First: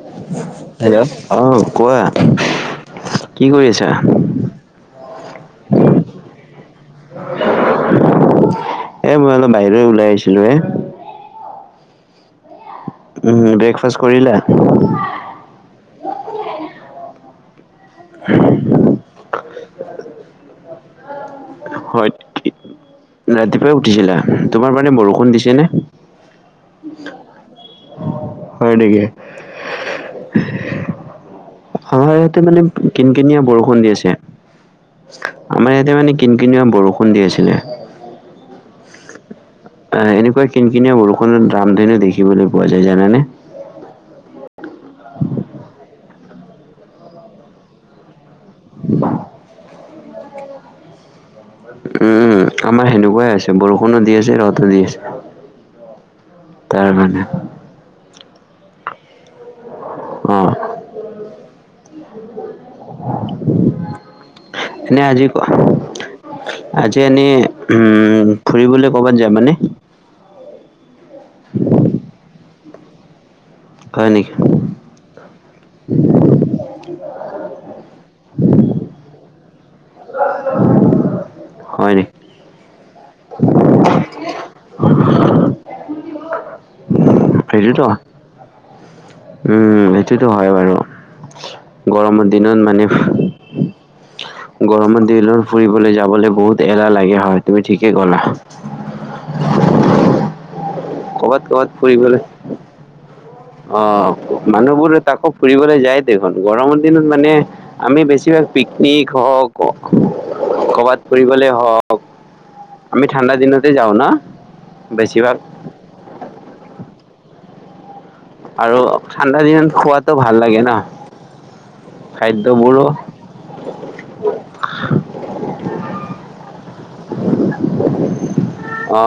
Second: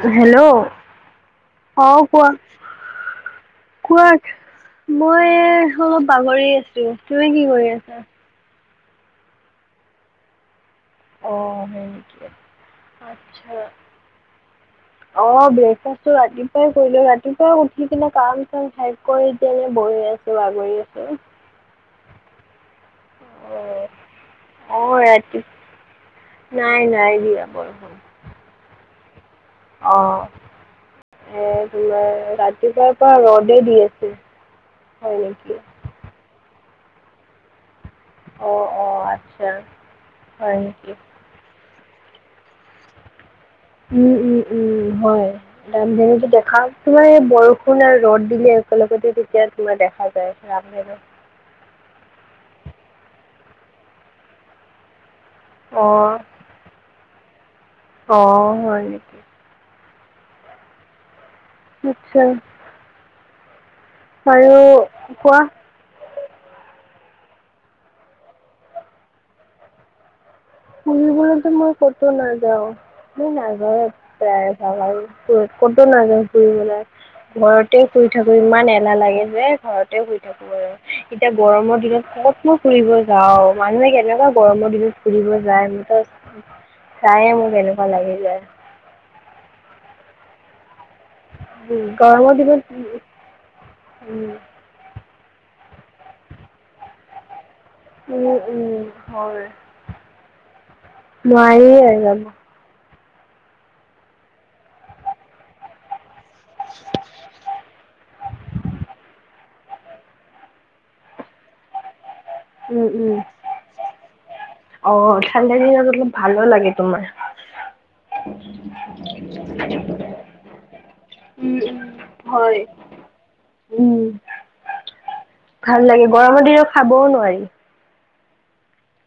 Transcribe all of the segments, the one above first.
Hello অ hello অ কোৱা কি কৰি আছা কোৱা মই অলপ বাগৰি আছো তুমি কি কৰি আছা এ মই অলপ বাহিৰত ওলাই আহিছিলো এ অ হয় নেকি উম আচ্ছা ব্ৰেকফাষ্ট কৰিলা অ ব্ৰেকফাষ্টটো ৰাতিপুৱাই কৰিলো ৰাতিপুৱাই উঠি কিনে কাম চাম শেষ কৰি এতিয়া এনে বহি আছো ত বাগৰি আছো হয় ঠিক ৰাতিপুৱাই উঠিছিলা তোমাৰ অ মানে বৰষুণ ৰাতি দিছেনে নাই নাই দিয়া বৰষুণ হয় নেকি অ এ তোমাৰ আমাৰ ইয়াতে মানে ৰাতিপুৱাৰ কিন পৰা কিনিয়া ৰ'দে বৰষুণ দি আছে হয় নেকি আমাৰ ইয়াত তে মানে কিন কিনিয়া বৰষুণ দি আছিলে অ অ আচ্ছা এ এনেকোৱা হয় কিন নেকি কিনিয়া বৰষুণত ৰাম ধেনু দেখিবলৈ পোৱা যায় জানানে উম উম উম হয় ৰাম ধেনুতো দেখা তোমাৰ এই বৰষুণ আৰু ৰ'দ দিলে একেলগতে তেতিয়া তোমাৰ দেখায় পাই ৰামধেনু, উম আমাৰ সেনেকুৱাই হৈছে বৰষুণো দি আছে ৰদো দি আছে। অ তাৰমানে, অ হয় নেকি। অ নিচ্ছয়, [unintelligible] আৰু এনেই আজি কোৱা কোৱা। আজি এনেই উম ফুৰিবলে কৰ'বাত যাবা নে, ফুৰিবলেটো মই কতো নাযাওঁ মই নাযাওঁ হয় নেকি প্ৰায় ভাগ আৰু কতো নাযাওঁ ফুৰিবলে। ঘৰতে শুই থাকো ইমান এলাহ লাগে যে ঘৰতে শুই থাকো। অ এতিয়া গৰমৰ হয় নেকি দিনত কতনো ফুৰিব যাওঁ মানুহে কেনেকুৱা গৰমৰ দিনত ফুৰিব যা যায় মানে চায়ে মোক সেইটোতো কেনেকুৱা লাগি যায়। উম সেইটোতো হয় বাৰু গৰমৰ দিনত মানে, গৰমৰ দিনত ফুৰিবলৈ যাবলৈ বহুত এলাহ লাগে হয় তুমি ঠিক উম উম হয় ক'ৰবাত ক'ৰবাত নোৱাৰিয়ে ফুৰিবলৈ যাব। অ মানুহবোৰ তাকো ফুৰিবলৈ যায়। দেখোন গৰমৰ দিনত মানে আমি বেছিভাগ পিকনিক হওক, কৰবাত ফুৰিবলে হওক। উম আমি উম ঠাণ্ডা দিনতে যাওঁ না বেছিভাগ। সেইকিতা দিনত, ভালো লাগে তোমাৰ। আৰু ঠাণ্ডা দিনত খোৱাতো ভাল লাগে ন হয় খাদ্যবোৰো। উম। ভাল লাগে গৰমৰ দিনত খাবও নোৱাৰি। অ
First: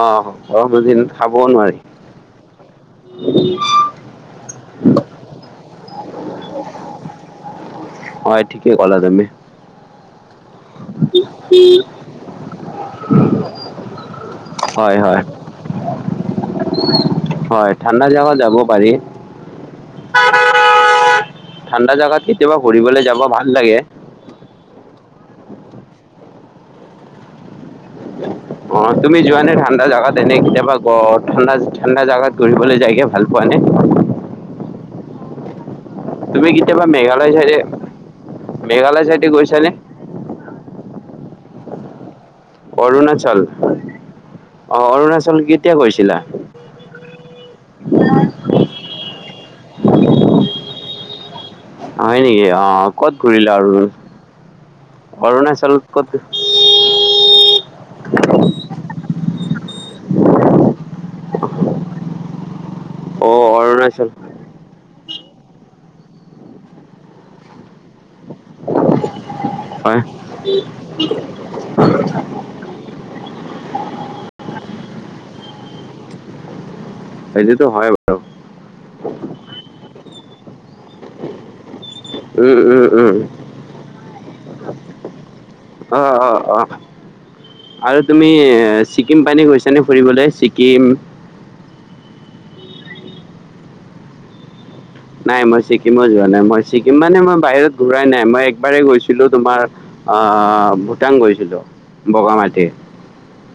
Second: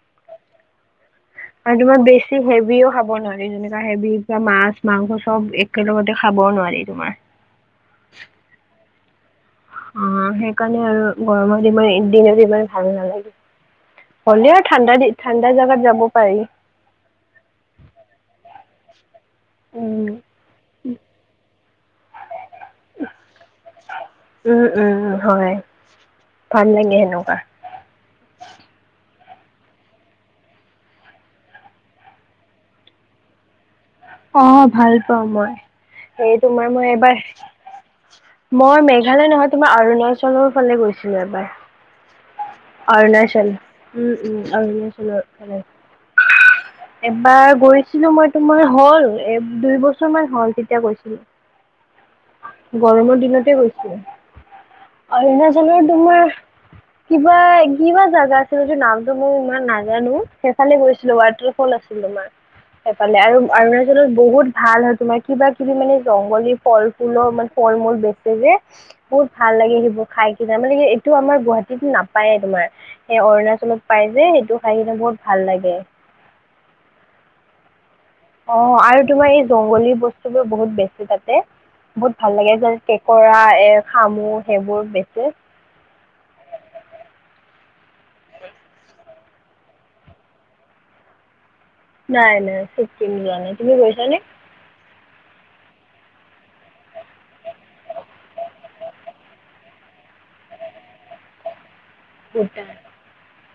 গৰমৰ দিনত, খাবও নোৱাৰি আৰু মই বি ছি হেভিও খাব নোৱাৰি যেনেকা হেভি মাছ মাংস চব একেলগতে খাবও নোৱাৰি তোমাৰ, হয় ঠিকেই ক'লা তুমি। অ সেইকাৰণে আৰু গৰমত ইমান দিনত ইমান ভাল নালাগে। হ'লেও ঠাণ্ডা হয় হয় ঠাণ্ডা জাগাত যাব পাৰি। হয় ঠাণ্ডা জাগাত যাব পাৰি। উম ঠাণ্ডা জাগাত কেতিয়াবা ঘুৰিবলৈ যাব ভাল লাগে। উম উম হয় ভাল লাগে সেনেকুৱা। [unintelligible] অ তুমি যোৱা নে ঠাণ্ডা জাগাত এনেই কেতিয়াবা গ ঠাণ্ডা ঠাণ্ডা জাগাত ঘূৰিবলৈ যায় ভাল পোৱা নে। অ ভাল পাওঁ মই। সেই তুমি তোমাৰ কেতিয়াবা মই এবাৰ মেঘালয় চাইডে মই চাইডে মেঘালয় নহয় গৈছানে তোমাৰ অৰুণা চল ফালে গৈছিলো এবাৰ। অৰুণাচল উম উম অঁ অৰুণাচল অৰুণাচলত মানে, কেতিয়া গৈছিলা এবাৰ গৈছিলো মই তোমাৰ হ'ল, এক দুই বছৰমান হ'ল তেতিয়া গৈছিলো। হয় নেকি অঁ, ক'ত গৰমৰ দিনতে ঘূৰিলা অৰু গৈছিলো। অৰুণাচল অৰুণাচলৰ ক'ত- তোমাৰ কিবা কিবা জাগা আছিল এইটো নামটো মই ইমান নাজানো, সেইফালে গৈছিলো ৱাটাৰ ফল আছিল তোমাৰ। [inaudible] সেইফালে, আৰু অঁ অৰুণাচল অৰুণাচলত বহুত ভাল হয় তোমাৰ, কিবা কিবি মানে জংগলী ফল- ফুল মানে ফল মূল বেচে যে- বহুত ভাল লাগে হয় সেইবোৰ খাই কিনা, মানে সেই এইটো আমাৰ গুৱাহাটীত নাপায়ে তোমাৰ। সেই অৰুণাচলত পাই যে, সেইটো খাই কিনে বহুত ভাল লাগে। সেইটোতো হয় বাৰু। অঁ আৰু তোমাৰ এই জংগলী বস্তুবোৰ বহুত বেছি তাতে। বহুত ভাল লাগে যেন কেঁকৰা, এ শামু সেইবোৰ বেচে। অঁ অঁ অঁ। আৰু তুমি ছিকিম পানে গৈছানে ফুৰিবলৈ ছিকিম? নাই নাই চিকিম যোৱা নাই, তুমি গৈছানে? নাই মই ছিকিমত যোৱা নাই, মই ছিকিম মানে মই বাহিৰত ঘূৰাই নাই মই একবাৰেই গৈছিলো তোমাৰ- অঁঅঁ ভূটান গৈছিলো। বগামাটি, ভূটান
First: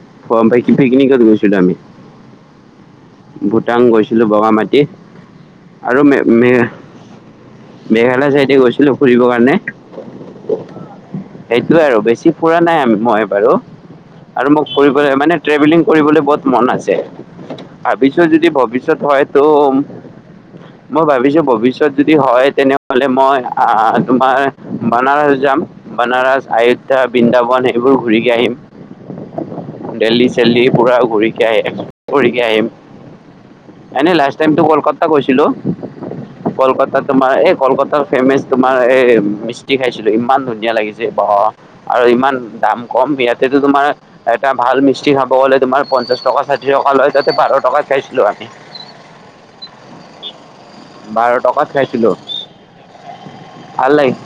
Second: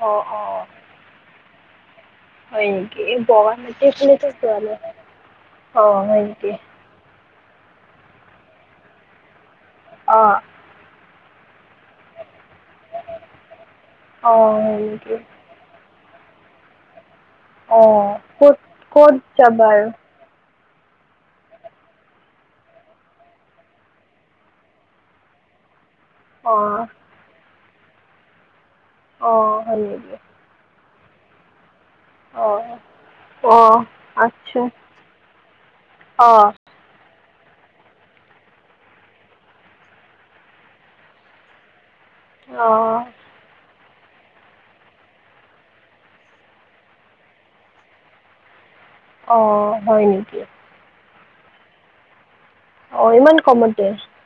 অঁ গম অঁ পাই কি পিকনিকত গৈছিলো আমি। হয় নিকি? ভূটান গৈছিলো বগামাটি, অঁ আৰু মে হয় নেকি মে- মেঘালয় চাইডে গৈছিলো ফুৰিবৰ কাৰণে। অঁ। সেইটোয়ে আৰু বেছি ফুৰা নাই মই বাৰু, অঁ আৰু মোক হয় ফুৰিবলে নেকি মানে- ট্ৰেভেলিং কৰিবলৈ বহুত মন আছে। অঁ ভাবিছো যদি ক'ত ভৱিষ্যত ক'ত যাবা হয়তো- আৰু মই ভাবিছো ভৱিষ্যত যদি হয় তেনেহলে মই আঁহ তোমাৰ বানাৰস যাম। বনাৰস, অঁ আয়োধ্যা, বৃন্দাবন এইবোৰ ঘূৰি আহিম, অঁ হয় নেকি দেল্লী- চেল্লি পুৰা ঘূৰিকে আহিম ঘূৰিকে অঁ আহিম। অঁ এনেই লাষ্ট টাইমটো আচ্ছা কলকাতা গৈছিলো, অঁ কলকাতাত- তোমাৰ এই কলকাতাৰ ফেমেচ তোমাৰ এই মিষ্টি খাইছিলো, ইমান ধুনী- নীয়া লাগিছে বাহ, আৰু ইমান দাম অঁ কম ইয়াতেতো তোমাৰ- এটা ভাল মিষ্টি খাব গ'লে তোমাৰ পঞ্চাশ টকা, ষাঠি টকা লয়, তাতে বাৰ টকাত খাইছিলো আমি। [inaudible] অঁ হয় নিকি? বাৰ টকাত খাইছিলো। অ' ইমান কমতে? ভাল লাগিল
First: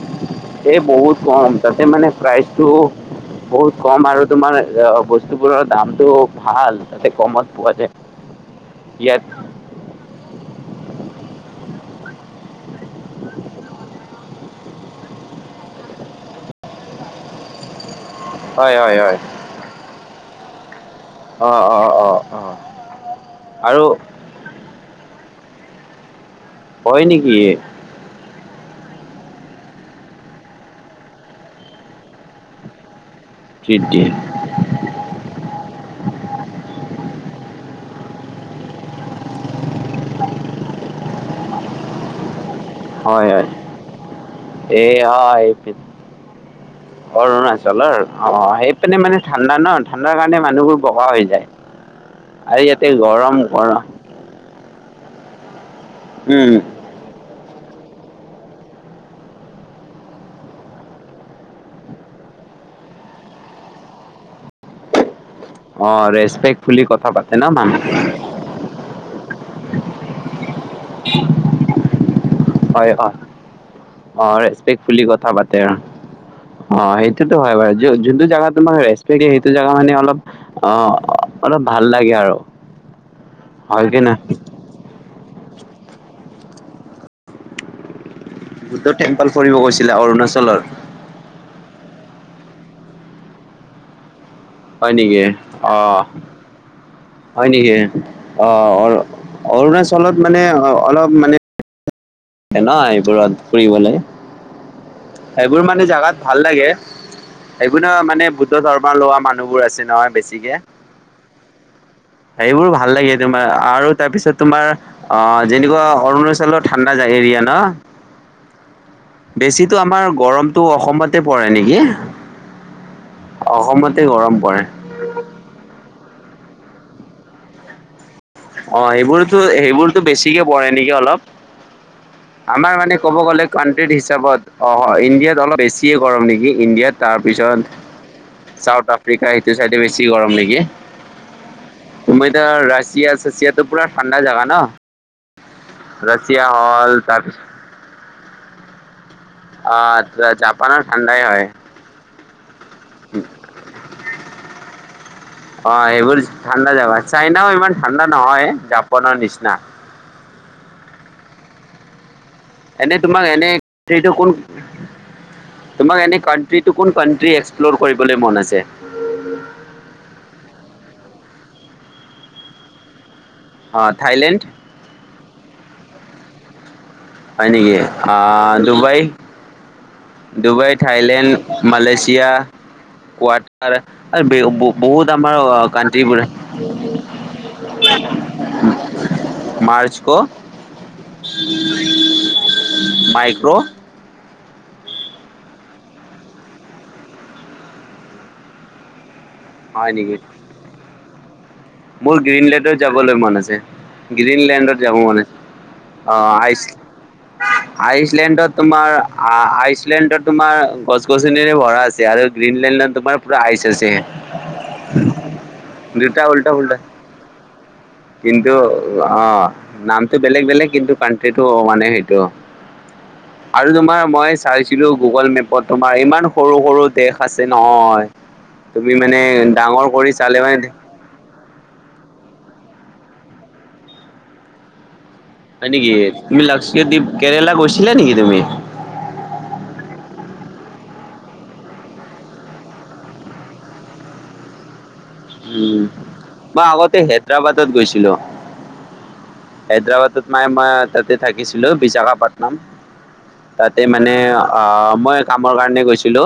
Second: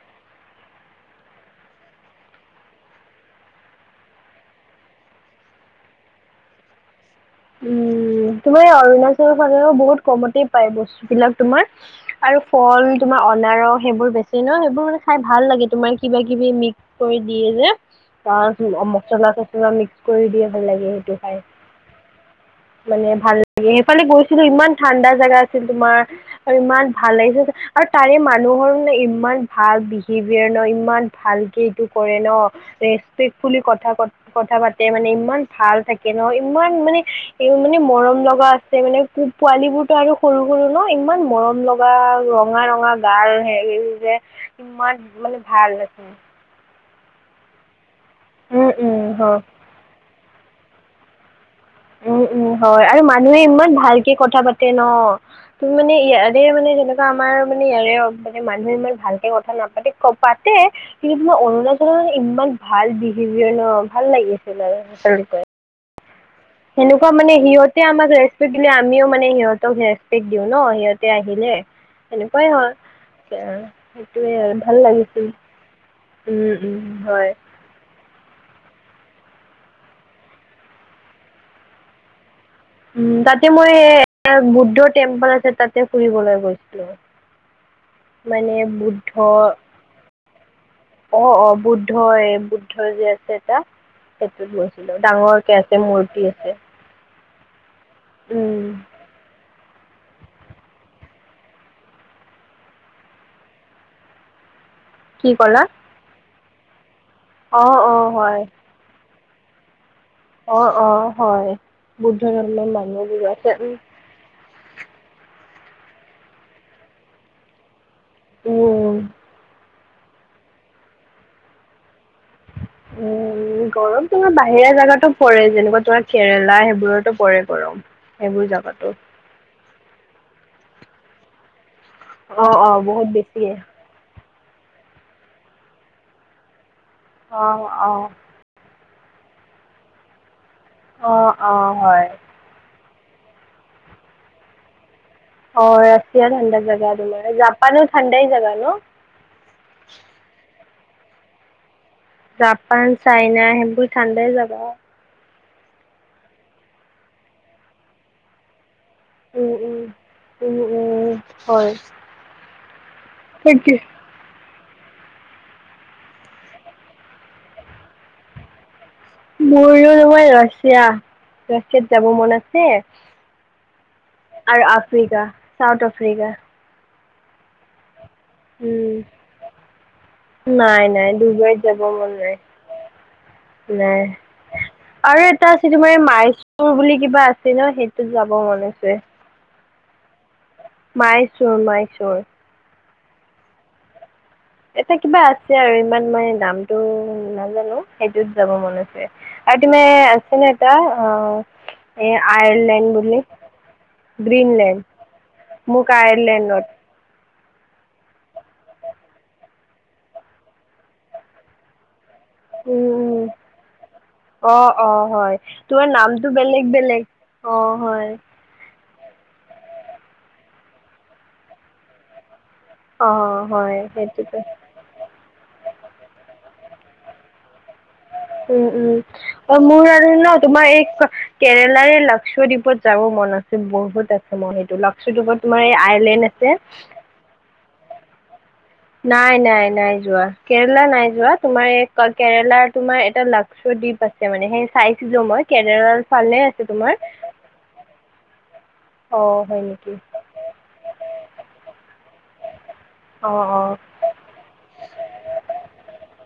এই বহুত কম, তাতে মানে প্ৰাইচটো- বহুত কম আৰু তোমাৰ বস্তুবোৰৰ দামটো ভাল, তাতে কমত- পোৱা যায়। উম' তোমাৰ এই ইয়াত অৰুণাচল ফালেও বহুত কমতে পায় বস্তুবিলাক তোমাৰ। আৰু ফল তোমাৰ অনাৰস সেইবোৰ বেচি ন, সেইবোৰ মানে খাই ভাল লাগে তোমাৰ কিবা- কিবি মিক্স- কৰি দিয়ে যে, তাত হয় হয় হয় মচলা - চচলা মিক্স কৰি দিয়ে ভাল লাগে সেইটো খায়। অঁ অঁ অঁ অঁহ। মানে ভাল লাগে সেইফালে গৈছিলো ইমান ঠাণ্ডা জাগা আছিল তোমাৰ আৰু ইমান হয় ভাল নেকি লাগিছিল। আৰু তাৰে মানুহৰ ইমান ভাল বিহেভিয়াৰ ন, ইমান ভালকে এইটো কৰে ন। ৰেচপেক ফুলি কথা তৃপ্তি পত কথা পাতে মানে ইমান ভাল থাকে ন ইমান মানে- এই মানে মৰম লগা আছে মানে পো পোৱালীবোৰতো আৰু সৰু সৰু ন ইমান মৰম ল- কিবা ৰঙা -ৰঙা হয় গাল হয় হেৰি যে এই কিমান মানে হয় ভাল দেখে! অৰুণাচলৰ? অ উম উম সেইপিনে মানে হয় ঠাণ্ডা ন। ঠাণ্ডাৰ কাৰণে মানুহবোৰ বগা হৈ যায়। উম উম হয় ইয়াতে আৰু গৰম মানুহে ইমান গৰম ভালকে কথা পাতে ন। তুমি মানে ইয়াৰে উম মানে সেনেক আমাৰ মানে ইয়াৰে মানে মানুহে ইমান ভালকে কথা নাপাতে, ক পাতে কিন্তু তোমাৰ অৰুণাচলৰ মানে ইমান ভাল বিহেভিয়াৰ ন, ভাল লাগিছিল আৰু আচলতে। অ ৰেচপেক্ট সেনেকুৱা মানে সিহঁতে আমাক ৰেচ পেক্ট দিলে আমিও মানে সিহঁতক ৰেচপেক্ট দিওঁ ন সিহঁতে আহিলে। হয় হ, সেইটোৱে অঁ আৰু ভাল ৰেছপেক্টফুলি লাগিছিল কথা পাতে অঁ। উম অ উম সেইটোতো হয় বাৰু য হ যোনটো জাগাত তোমাক ৰেছপেক্ট দিয়ে সেইটো জেগা মানে অলপ অ অলপ ভাল লাগে আৰু। উ তাতে মই হয় এ কি না? বুদ্ধ টেম্পল আছে তাতে ফুৰিবলৈ গৈছিলো। মানে বুদ্ধ টেম্পল ফুৰিব গৈছিলা অৰুণাচলৰ? অ অ বুদ্ধই বুদ্ধই যে আছে এটা। সেইটোত হয় গৈছিলো নেকি? ডাঙৰ কে আছে অ', মূৰ্তি আছে। হয় নেকি? অ উম, অ অৰুণাচলত মানে অলপ মানে ন এইবোৰত ফুৰিবলৈ, কি সেইবোৰ ক'লা? মানে জাগাত ভাল লাগে। অ', এইবোৰ ন অ', মানে হয় বুদ্ধ ধৰ্ম লোৱা মানুহবোৰ আছে নহয় বেছি ছিকে, অ', অ', হয়। বুদ্ধ সেইবোৰ ধৰ্মৰ ভাল লাগে মানুহবোৰ তোমাৰ আছে উম, আৰু তাৰপিছত তোমাৰ অ যেনেকুৱা অৰুণাচলৰ ঠাণ্ডা এৰিয়া ন। উম, বেছিতো আমাৰ গৰমটো অসমতে পৰে নেকি? উম অসমতে গৰম তোমাৰ পৰে। বাহিৰা জাগাতো পৰে যেনেকুৱা তোমাৰ কেৰেলা সেইবোৰতো পৰে গৰম। সেইবোৰ জাগাতো অঁ সেইবোৰতো সেইবোৰতো বেছিকে পৰে নেকি অলপ? অ', আমাৰ অ', মানে বহুত ক'ব গ'লে বেছিয়ে কন হিচাপত অ ইণ্ডিয়াত অলপ বেছিয়ে গৰম নেকি ইণ্ডিয়াত! অ', অ', তাৰপিছত চাউথ আফ্ৰিকা সেইটো চাইডে বেছি গৰম নেকি? অ অঁ হয়। তুমি ৰাছিয়া চাছিয়াটো পোৰা ঠাণ্ডা জাগা ন। অ ৰাছিয়া ঠাণ্ডা জাগা হ'ল তোমাৰ, তাৰপিছত জাপানো ঠাণ্ডাই জাগা ন? অঁ জাপানৰ ঠাণ্ডাই হয়। জাপান, চাইনা সেইবোৰ ঠাণ্ডাই জাগা! অ সেইবোৰ ঠাণ্ডা জাগা, চাইনাও ইমান ঠাণ্ডা নহয় জাপানৰ উম, নিচিনা। উম, উম উম হয়। এনে তোমাক এনে তাকে ফিল টো কোন তোমাক এনে কানট্ৰিটো কোন কানট্ৰি এক্সপ্লৰ কৰিবলে মন আছে? মোৰো নহয় ৰাছিয়া ৰাছিয়াত যাব মন আছে অ' থাইলেণ্ড আৰু আফ্ৰিকা চাউথ আফ্ৰিকা। হয় নেকি? অঁ উম, ডুবাই ডুবাই নাই নাই থাইলেণ্ড ডুবাইত যাব মন মালয়েছিয়া নাই। কোৱাটাৰ নাই আৰু বে- ব- বহুত আৰু আমাৰ এটা আছে তোমাৰ কাণ্ট্ৰিবোৰ মাইচুৰ বুলি কিবা আছ ছে নহয়, সেইটোত যাব মন আছে। মাৰ্চ ক? মাইচুৰ মাইচুৰ। মাইক্ৰ'। এটা কিবা আছে আৰু ইমান মানে নামটো নাজানো সেইটোত যাব মন আছে। আৰু তুমি হয় নেকি আই ফন‌ এটা অ এ মোৰ গ্ৰীণলেডত আয়াৰলেণ্ড যাবলে বুলি মন আছে। গ্ৰীণলেণ্ডত গ্ৰীণলেণ্ড যাব মন আছে মোক অ আইচ আয়াৰলেণ্ডত আইচলেণ্ডত তোমাৰ আইচ আইচলেণ্ডত তোমাৰ গছ-গছনিৰে ভৰা আছে আৰু গ্ৰীনলেণ্ডত উম তোমাৰ উম পুৰা আইচ আছে অ অ হয় তোমাৰ দুটা নামটো বেলেগ উল্টা বেলেগ অ' হয়। কিন্তু অ' নামটো বেলেগ-বেলেগ কিন্তু কানট্ৰিটো মানে সেইটো। অ আৰু হয় তোমাৰ মই সেইটোকে চাইছো লো গুগল মেপত তোমাৰ ইমান সৰু-সৰু দেশ আছে নহয়। উম উম তুমি মানে আৰু ডাঙৰ মোৰ কৰি আৰু ন চালে তোমাৰ মানে এক কেৰেলাৰে লক্ষোদ্বীপত যাব মন আছে বহুত আছে মন সেইটো লক্ষোদ্বীপত হয় নেকি, তুমি লক্ষোদ্বীপ কেৰেলা গৈছিলা নেকি তুমি? নাই নাই নাই যোৱা, কেৰেলা নাই যোৱা তোমাৰ এই কেৰেলাৰ তোমাৰ এটা লক্ষোদ্বীপ আছে। মানে সেই চাইছিলোঁ মই কেৰেলাৰ ফালেই আছে তোমাৰ হায়দৰবাদত গৈছিলো। অ হয়। নেকি হায়দৰবাদত মানে মই তাতে থাকিছিলো বিশাখাপাটনম। অ অ তাতে মানে অ মই কামৰ কাৰণে গৈছিলোঁ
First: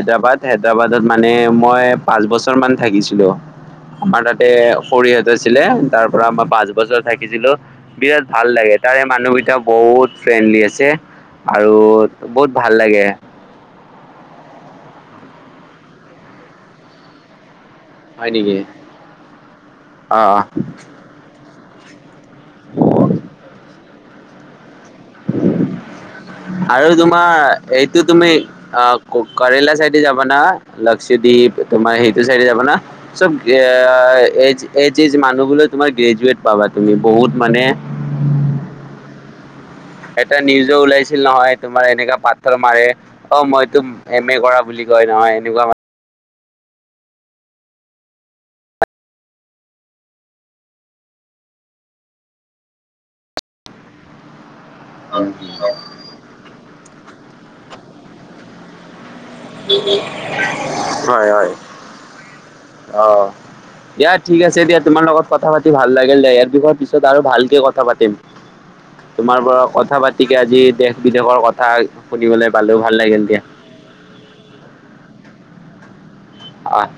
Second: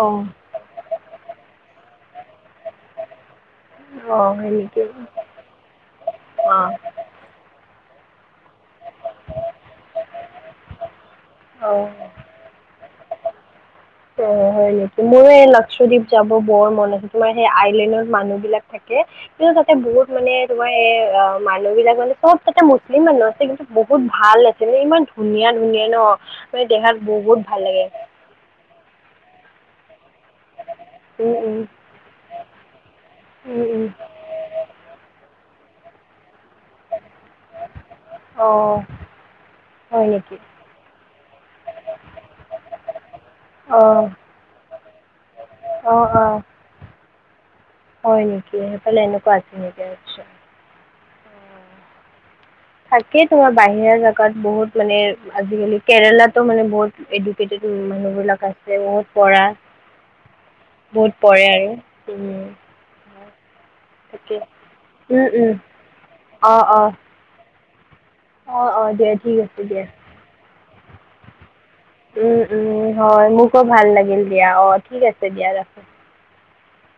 অ হায়দৰবাদত মানে মই পাঁচ বছৰ মান থাকিছিলো, অ আমাৰ তাতে হয় নেকি খৰিহঁত আছিলে তাৰ পৰা আমাৰ অ পাঁচ বছৰ থাকিছিলো বিৰাট ভাল লাগে, তাৰে মানুহকেইটা বহুত ফ্ৰেণ্ডলি আছে। আৰু অ বহুত ভাল লাগে। অ' হয় নেকি, মোৰো এই লক্ষদ্বীপ যাব বৰ মন আছে তোমাৰ সেই আইলেণ্ডত হয় মানুহ নেকি বিলাক থাকে কিন্তু তাতে বহুত অ মানে তোমাৰ এই অ মানুহ বিলাক মানে বহুত তাতে মুছলিম মানুহ আছে কিন্তু বহুত ভাল আছিলে ইমান ধুনীয়া-ধুনীয়া ন, মানে আৰু দেখাত তোমাৰ বহুত ভাল লাগে। এইটো তুমি অ কৰেলা চাইডে যাব না উম, উম, লক্ষদ্বীপ তোমাৰ সেইটো চাইডে যাব না? চব এ উম, উম, এজ এজ এজ মানুহ বোৰো তোমাৰ গ্ৰেজুৱট পাবা তুমি বহুত মানে অঁ। এটা নিউজ ও ওলাইছিল নহয় তোমাৰ এনেকা পাথৰ মাৰে অ মই তো অ', এম এ কৰা বুলি কয় নহয় এনেকুৱা মানে। অ অ। হয় নেকি সেইফালে এনেকুৱা আছে নেকি আটচা। থাকেই তো বাহিৰা জেগাত বহুত মানে আজিকালি কেৰেলাতো মানে বহুত এডুকেটেতু মানুহ বিলাক আছে বহুত পঢ়া। বহুত হয় পৰে হয় আৰু। উম, অ'। দিয়া তাকে। ঠিক আছে দিয়া তোমাৰ উম, লগত কথা উম, পাতি ভাল লাগিল দেয় ইয়াৰ অ', বিশৰ অ', পিছত আৰু ভালকে কথা পাতিম। অ', অ', দিয়া ঠিক তোমাৰ পৰা আছে দিয়া। কথা পাতিকে আজি দেশ-বিদেশৰ কথা শুনিবলৈ পালো, ভাল লাগিল দিয়া। আ ভাল লাগিল দিয়া, অ' ঠিক আছে দিয়া ৰাখো। আহ।